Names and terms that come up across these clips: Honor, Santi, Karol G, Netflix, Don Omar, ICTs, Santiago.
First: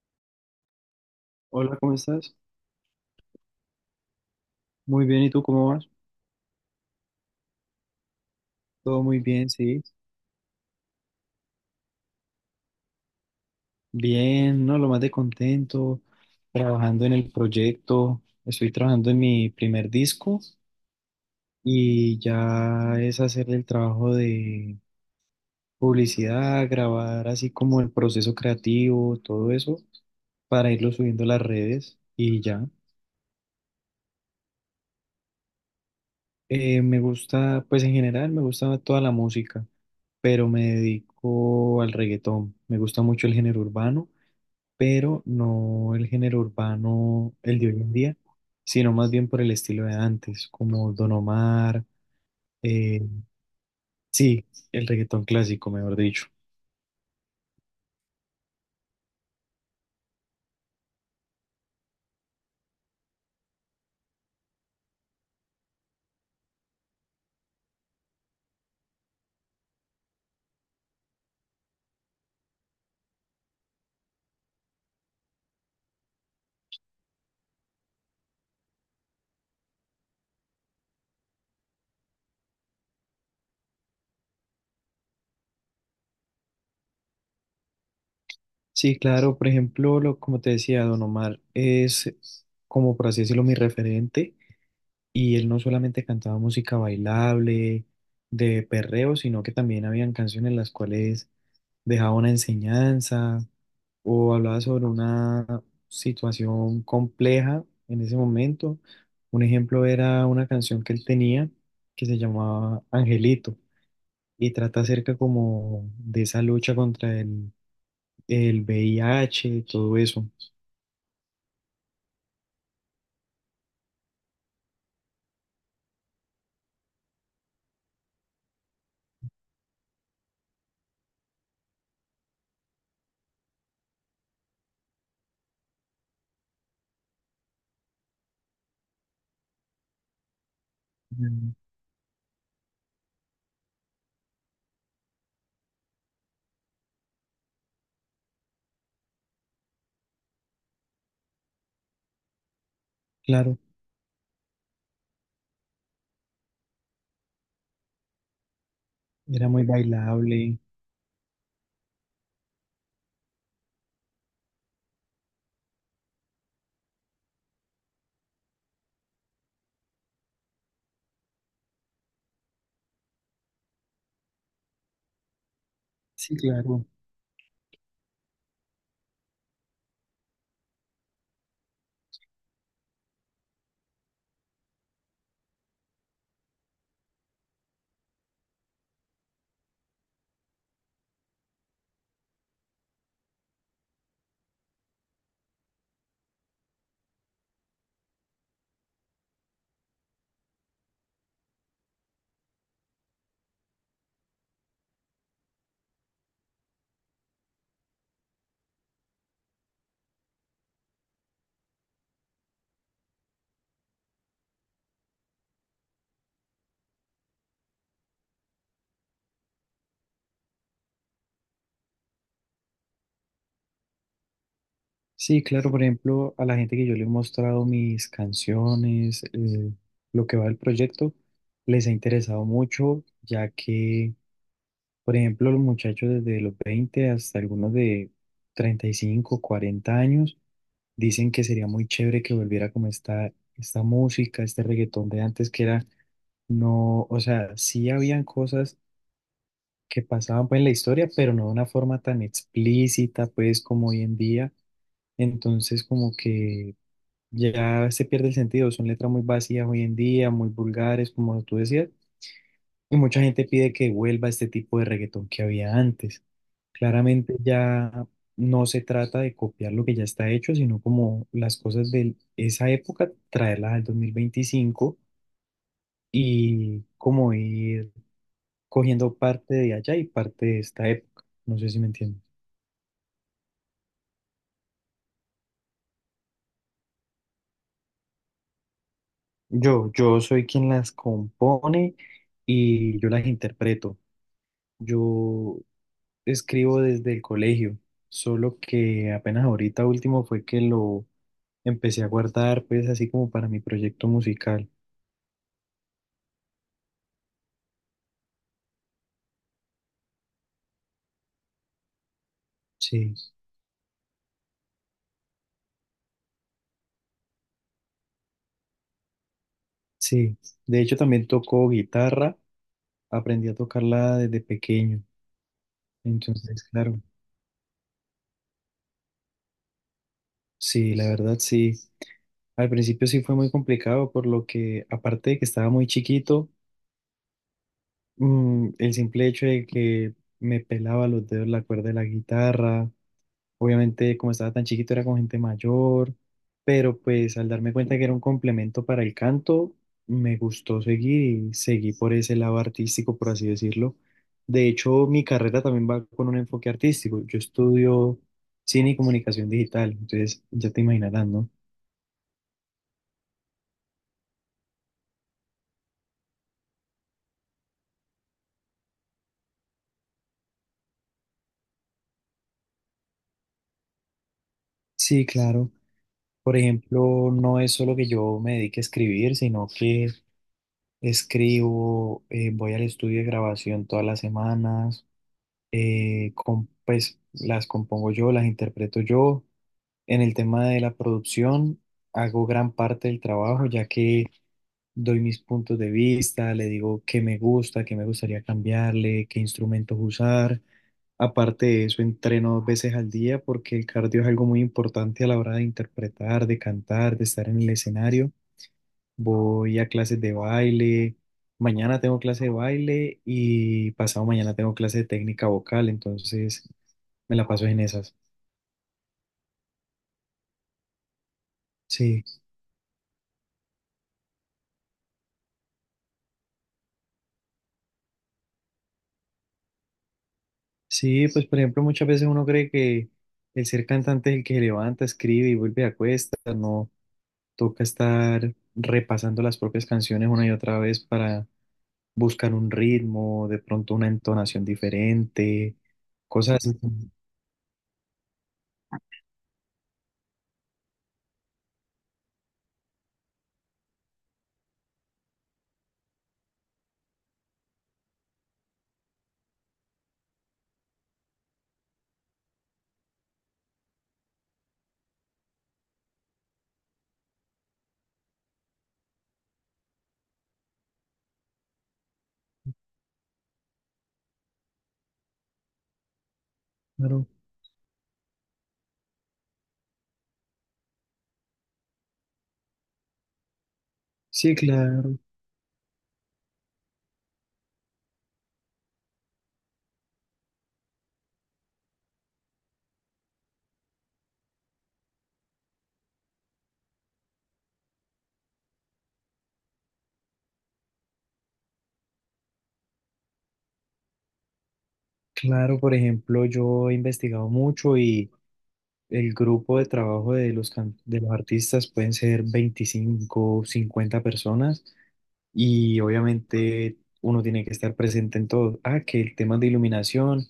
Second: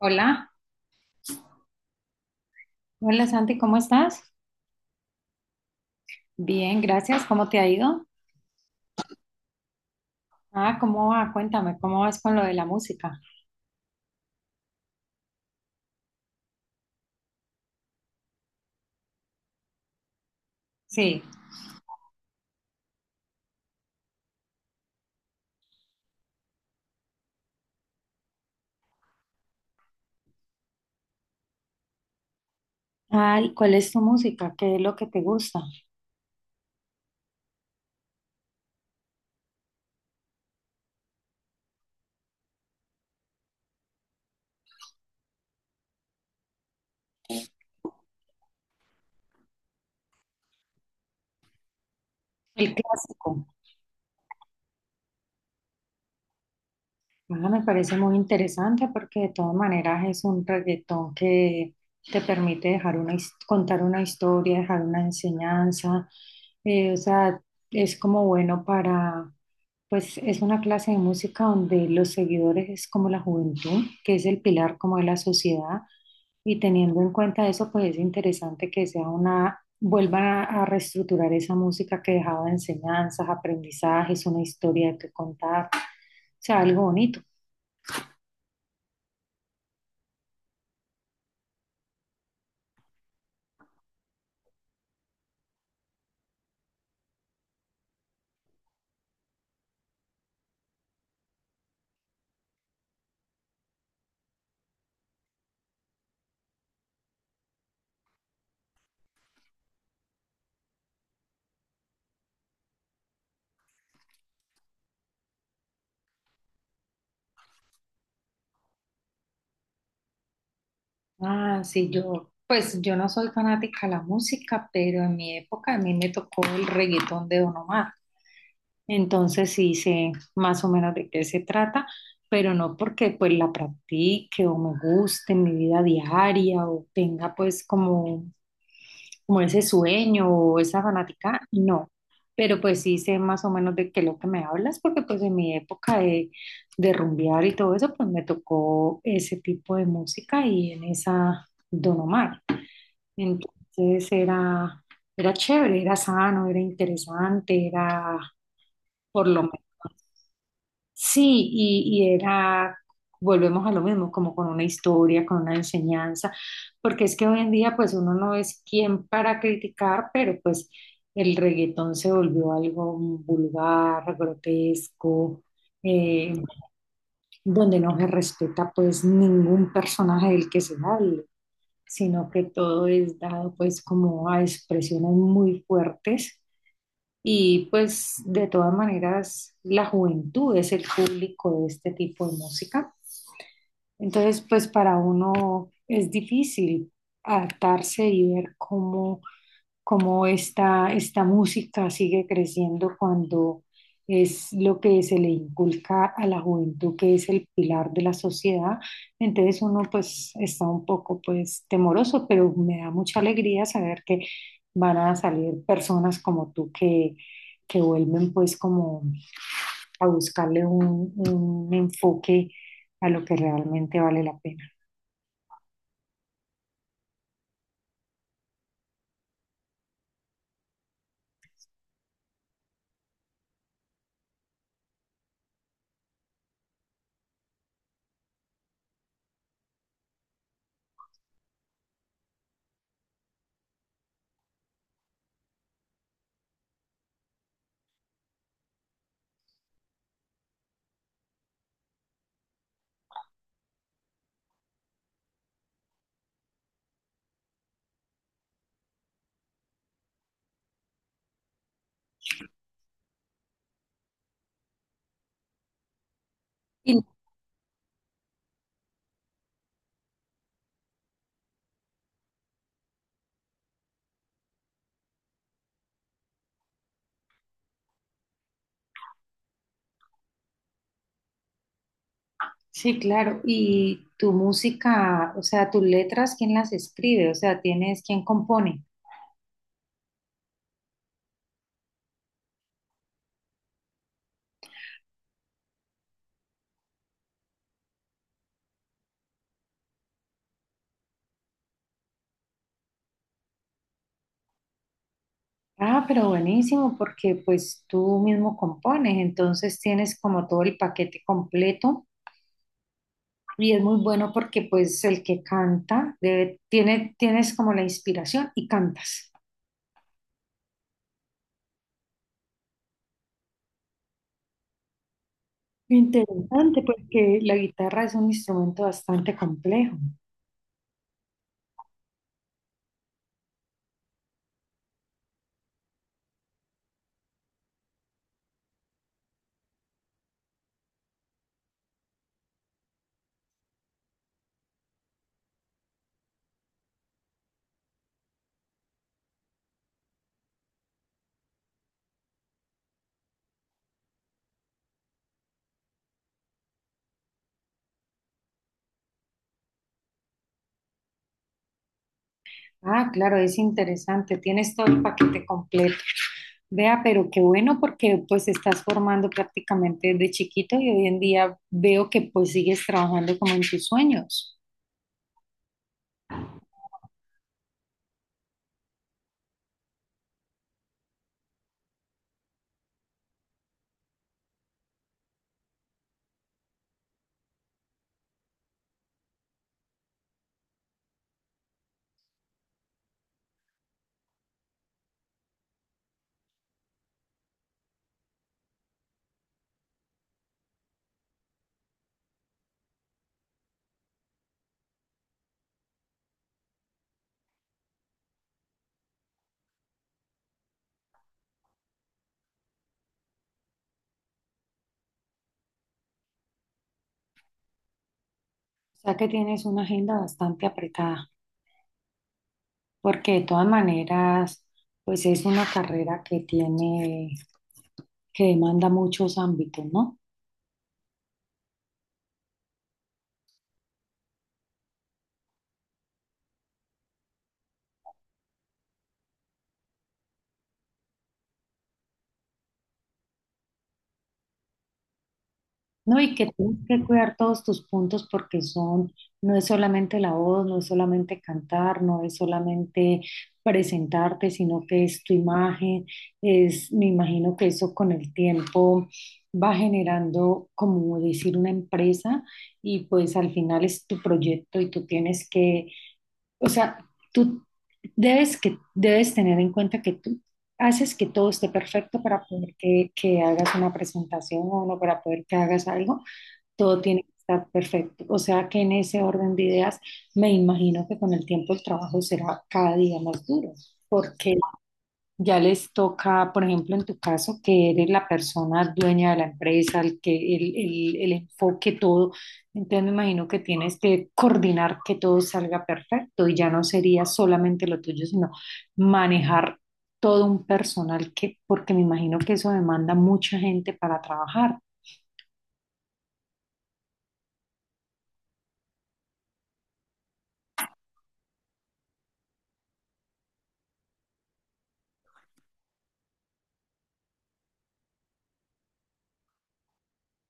Hola, Hola, ¿cómo estás? hola Santi, ¿cómo estás? Muy bien, ¿y tú cómo vas? Bien, gracias. ¿Cómo te ha ido? Todo muy bien, sí. Ah, ¿cómo va? Cuéntame, ¿cómo vas con lo de la música? Bien, no, lo más de contento, trabajando en el proyecto. Estoy trabajando en mi primer disco Sí. y ya es hacer el trabajo de publicidad, grabar así como el proceso creativo, todo eso, para irlo subiendo a las redes y ya. Ay, ¿cuál es tu música? ¿Qué es lo que te gusta? Me gusta, pues en general me gusta toda la música, pero me dedico al reggaetón. Me gusta mucho el género urbano, pero no el género urbano el de hoy en día, sino más bien por el estilo de antes, como Don Omar, El eh, clásico. sí, el reggaetón clásico, mejor dicho. Ah, me parece muy interesante porque de todas maneras es un reggaetón que te permite dejar contar una historia, dejar una enseñanza. O sea, es como bueno para, pues es una clase de música donde los seguidores es como la juventud, que es el pilar como de la sociedad, y teniendo en cuenta eso, pues es interesante que sea vuelvan a reestructurar esa música que dejaba enseñanzas, aprendizajes, una historia que contar, o sea, algo bonito. Sí, claro, por ejemplo, como te decía, Don Omar es, como por así decirlo, mi referente, y él no solamente cantaba música bailable, de perreo, sino que también habían canciones las cuales dejaba una enseñanza, o hablaba sobre una situación compleja en ese momento. Un ejemplo era una canción que él tenía, que se llamaba Angelito, y trata acerca como de esa lucha contra el VIH y todo eso. Ah, sí, pues yo no soy fanática de la música, pero en mi época a mí me tocó el reggaetón de Don Omar. Entonces sí sé más o menos de qué se trata, pero no porque pues la practique o me guste en mi vida diaria o tenga pues como ese sueño o esa fanática, Mm. no. Pero pues sí sé más o menos de qué es lo que me hablas, porque pues en mi época de rumbear y todo eso, pues me tocó ese tipo de música y en esa Don Omar. Claro, Entonces era chévere, era sano, era interesante, era por era lo. muy bailable. Sí. Y volvemos a lo mismo, como con una historia, con una enseñanza, porque es que hoy en día pues uno no es quien para criticar, pero pues el reggaetón se volvió algo vulgar, grotesco, eh, Sí, claro. donde no se respeta pues ningún personaje del que se hable, sino que todo es dado pues como a expresiones muy fuertes y pues de todas maneras, la juventud es el público de este tipo de música. Entonces, pues para uno es difícil adaptarse y ver cómo esta música sigue creciendo cuando es lo que se le inculca a la juventud, que es el pilar de la sociedad. Entonces uno pues está un poco pues temeroso, pero me da mucha alegría saber que van a salir personas como tú que vuelven pues como a buscarle un enfoque a lo que realmente vale la pena. Sí, claro, por ejemplo, a la gente que yo le he mostrado mis canciones, lo que va del proyecto, les ha interesado mucho, ya que, por ejemplo, los muchachos desde los 20 hasta algunos de 35, 40 años dicen que sería muy chévere que volviera como esta música, este reggaetón de antes que era, no, o sea, sí habían cosas que pasaban pues en la historia, pero no de una forma tan explícita pues como hoy en día. Entonces, como que ya se pierde el sentido, son letras muy vacías hoy en día, muy vulgares, como tú decías, y mucha gente pide que vuelva este tipo de reggaetón que había antes. Y Claramente ya no se trata de copiar lo que ya está hecho, sino como las cosas de esa época, traerlas al 2025 y como ir cogiendo parte de allá y parte de esta época. No sé si me entiendes. Sí, claro. ¿Y tu música, o sea, tus letras, quién las escribe? O sea, tienes quién compone. Yo soy quien las compone y yo las interpreto. Yo escribo desde el colegio, solo que apenas ahorita último fue que lo empecé a guardar, pues así como para mi proyecto musical. Ah, pero buenísimo, porque pues tú mismo compones, entonces tienes como todo el paquete completo Sí. y es muy bueno porque pues el que canta tienes como la inspiración y cantas. Sí, de hecho también tocó guitarra, aprendí a tocarla desde pequeño, entonces Interesante, claro, porque la guitarra es un instrumento bastante complejo. sí, la verdad sí, al principio sí fue muy complicado por lo que, aparte de que estaba muy chiquito, el simple hecho de que me pelaba los dedos la cuerda de la guitarra. Obviamente, como estaba tan chiquito, era con gente mayor, pero pues al darme cuenta que era un complemento para el canto, me gustó seguir y seguí por ese lado artístico, por así decirlo. De hecho, mi carrera también va con un enfoque artístico. Yo estudio cine y comunicación digital, entonces ya te imaginarás, ¿no? Ah, claro, es interesante, tienes todo el paquete completo. Vea, pero qué bueno porque pues estás formando prácticamente desde chiquito y hoy en día veo que pues sigues trabajando como en tus sueños. Sí, claro. Por ejemplo, no es solo que yo me dedique a escribir, sino que escribo, voy al estudio de grabación todas las semanas. Pues las compongo yo, las interpreto yo. En el tema de la producción, hago gran parte del trabajo, ya que doy mis puntos de vista, le digo qué me gusta, qué me gustaría cambiarle, qué instrumentos usar. Aparte de eso, entreno dos veces al día porque el cardio es algo muy importante a la hora de interpretar, de cantar, de estar en el escenario. Voy a clases de baile, mañana tengo clase de baile y pasado mañana tengo clase de técnica vocal, entonces me la paso en esas. O sea que tienes una agenda bastante apretada, Sí. porque de todas maneras pues es una carrera que tiene, que demanda muchos ámbitos, ¿no? Sí, pues por ejemplo, muchas veces uno cree que el ser cantante es el que se levanta, escribe y vuelve a cuesta, no. Toca estar repasando las propias canciones una y otra vez para buscar un ritmo, de pronto una entonación diferente, No, y que cosas tienes así. que cuidar todos tus puntos porque son, no es solamente la voz, no es solamente cantar, no es solamente presentarte, sino que es tu imagen, es, me imagino que eso con el tiempo va generando, como decir, una empresa y pues al final es tu proyecto y tú tienes que, o sea, tú debes tener en cuenta que tú haces que todo esté perfecto para poder que hagas una presentación o no para poder que hagas algo, todo tiene Claro. que estar perfecto. O sea que en ese orden de ideas, me imagino que con el tiempo el trabajo será cada día más duro, porque Sí, claro, ya les toca, por ejemplo, en tu caso, que eres la persona dueña de la empresa, el que el enfoque, todo. Entonces me imagino que tienes que coordinar que todo salga perfecto y ya no sería solamente lo tuyo, sino manejar todo un personal que, porque me imagino que eso demanda mucha gente para trabajar. claro, por ejemplo, yo he investigado mucho. El grupo de trabajo de de los artistas pueden ser 25-50 personas y obviamente uno tiene que estar presente en todo. Ah, que el tema de iluminación,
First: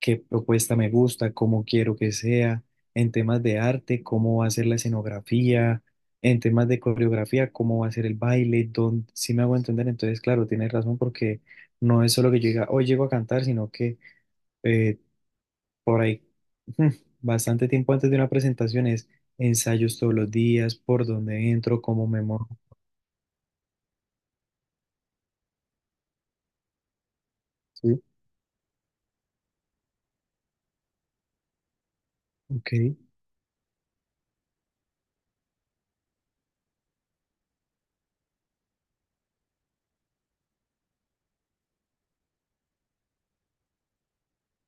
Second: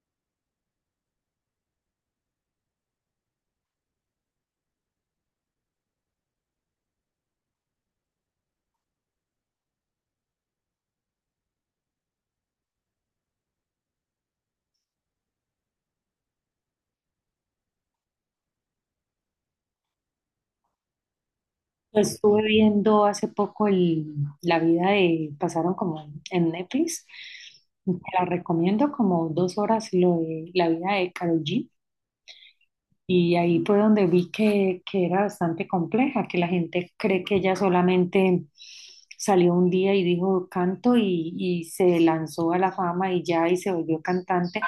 qué propuesta me gusta, cómo quiero que sea, en temas de arte, cómo va a ser la escenografía, en temas de coreografía, cómo va a ser el baile, dónde, si me hago entender. Entonces, claro, tienes razón, porque no es solo que yo diga, hoy llego a cantar, sino que eh, por ahí, mm, bastante tiempo antes de una presentación, es ensayos todos los días, por dónde entro, Yo cómo me estuve muevo. viendo hace poco la vida pasaron como en, Netflix, te Sí, la recomiendo como 2 horas lo de la vida de Karol G. ok, Y ahí fue donde vi que era bastante compleja, que la gente cree que ella solamente salió un día y dijo canto y se lanzó a la fama y ya y se volvió cantante.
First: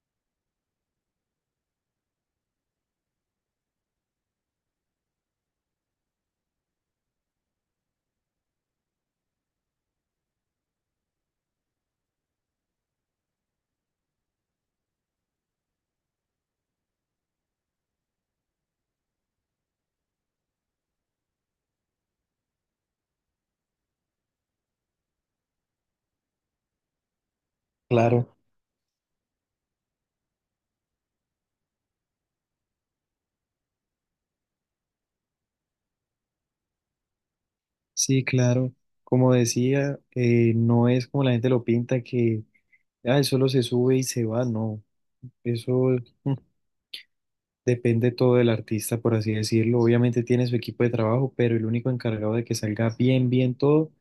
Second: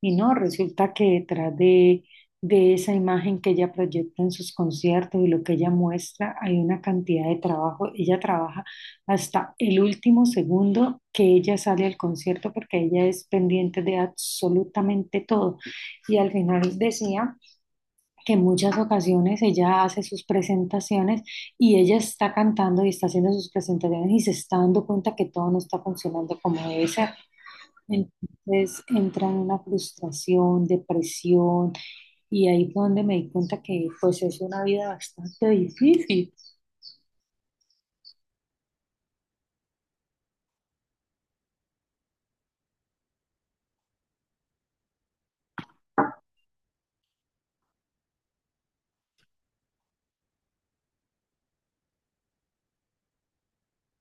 Y no, resulta que detrás de esa imagen que ella proyecta en sus conciertos y lo que ella muestra, hay una cantidad de trabajo. Ella trabaja hasta el último segundo que ella sale al concierto porque ella es pendiente de absolutamente todo. Y al final decía que en muchas ocasiones ella hace sus presentaciones y ella está cantando y está haciendo sus presentaciones y se está dando cuenta que todo no está funcionando como debe ser. claro, Entonces entra en una frustración, depresión y ahí fue donde me di cuenta que pues es una vida bastante difícil. sí, claro. Como decía, no es como la gente lo pinta, que ah, solo se sube y se va, no. Eso mm, depende todo del artista, por así decirlo. Obviamente tiene su equipo de trabajo, pero el único encargado de que salga bien, bien todo,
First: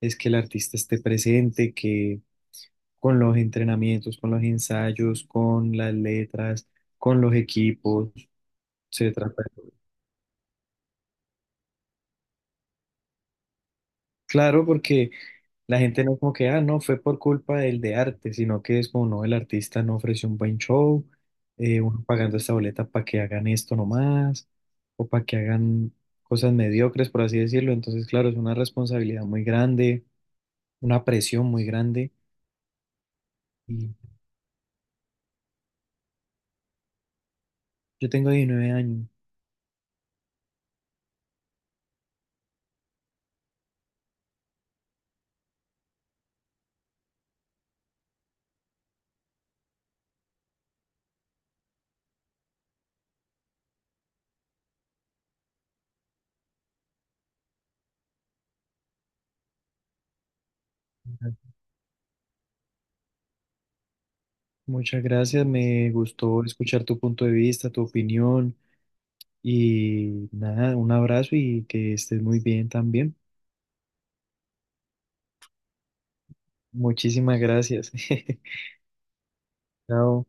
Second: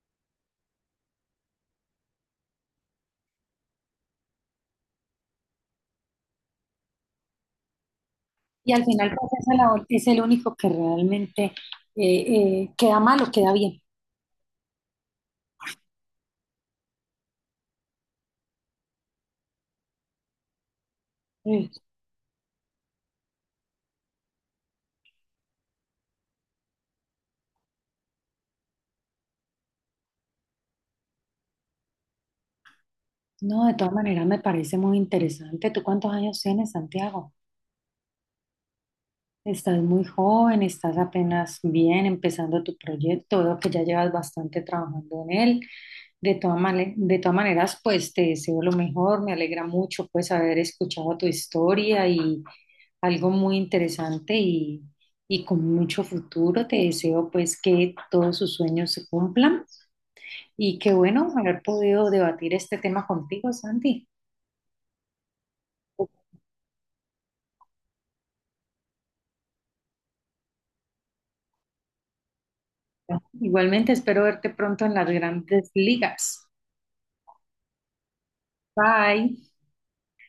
es que el artista esté presente, que con los entrenamientos, con los ensayos, con las letras, con los equipos, Y al final pues etcétera. esa Pero labor es el único que realmente queda mal o queda bien. claro, porque la gente no es como que, ah, no, fue por culpa del de arte, sino que es como, no, el artista no ofreció un buen show, Mm. Uno pagando esta boleta para que hagan esto nomás, o para que hagan cosas mediocres, por así decirlo. Entonces, claro, es una responsabilidad muy grande, una presión muy grande. No, de todas Y maneras me parece muy interesante. ¿Tú cuántos años tienes, Santiago? yo tengo 19 años. Estás muy joven, estás apenas bien empezando tu proyecto, veo que ya llevas bastante trabajando en él. De todas maneras, pues te deseo lo mejor, me alegra mucho pues haber escuchado tu historia y algo muy interesante y con mucho futuro. Te deseo pues que todos sus sueños se cumplan y qué bueno haber podido debatir este tema contigo, Santi. Muchas gracias, me gustó escuchar tu punto de vista, tu opinión. Y nada, un abrazo y que estés muy bien también. Igualmente espero verte pronto en las grandes ligas. Muchísimas gracias. Bye. Chao.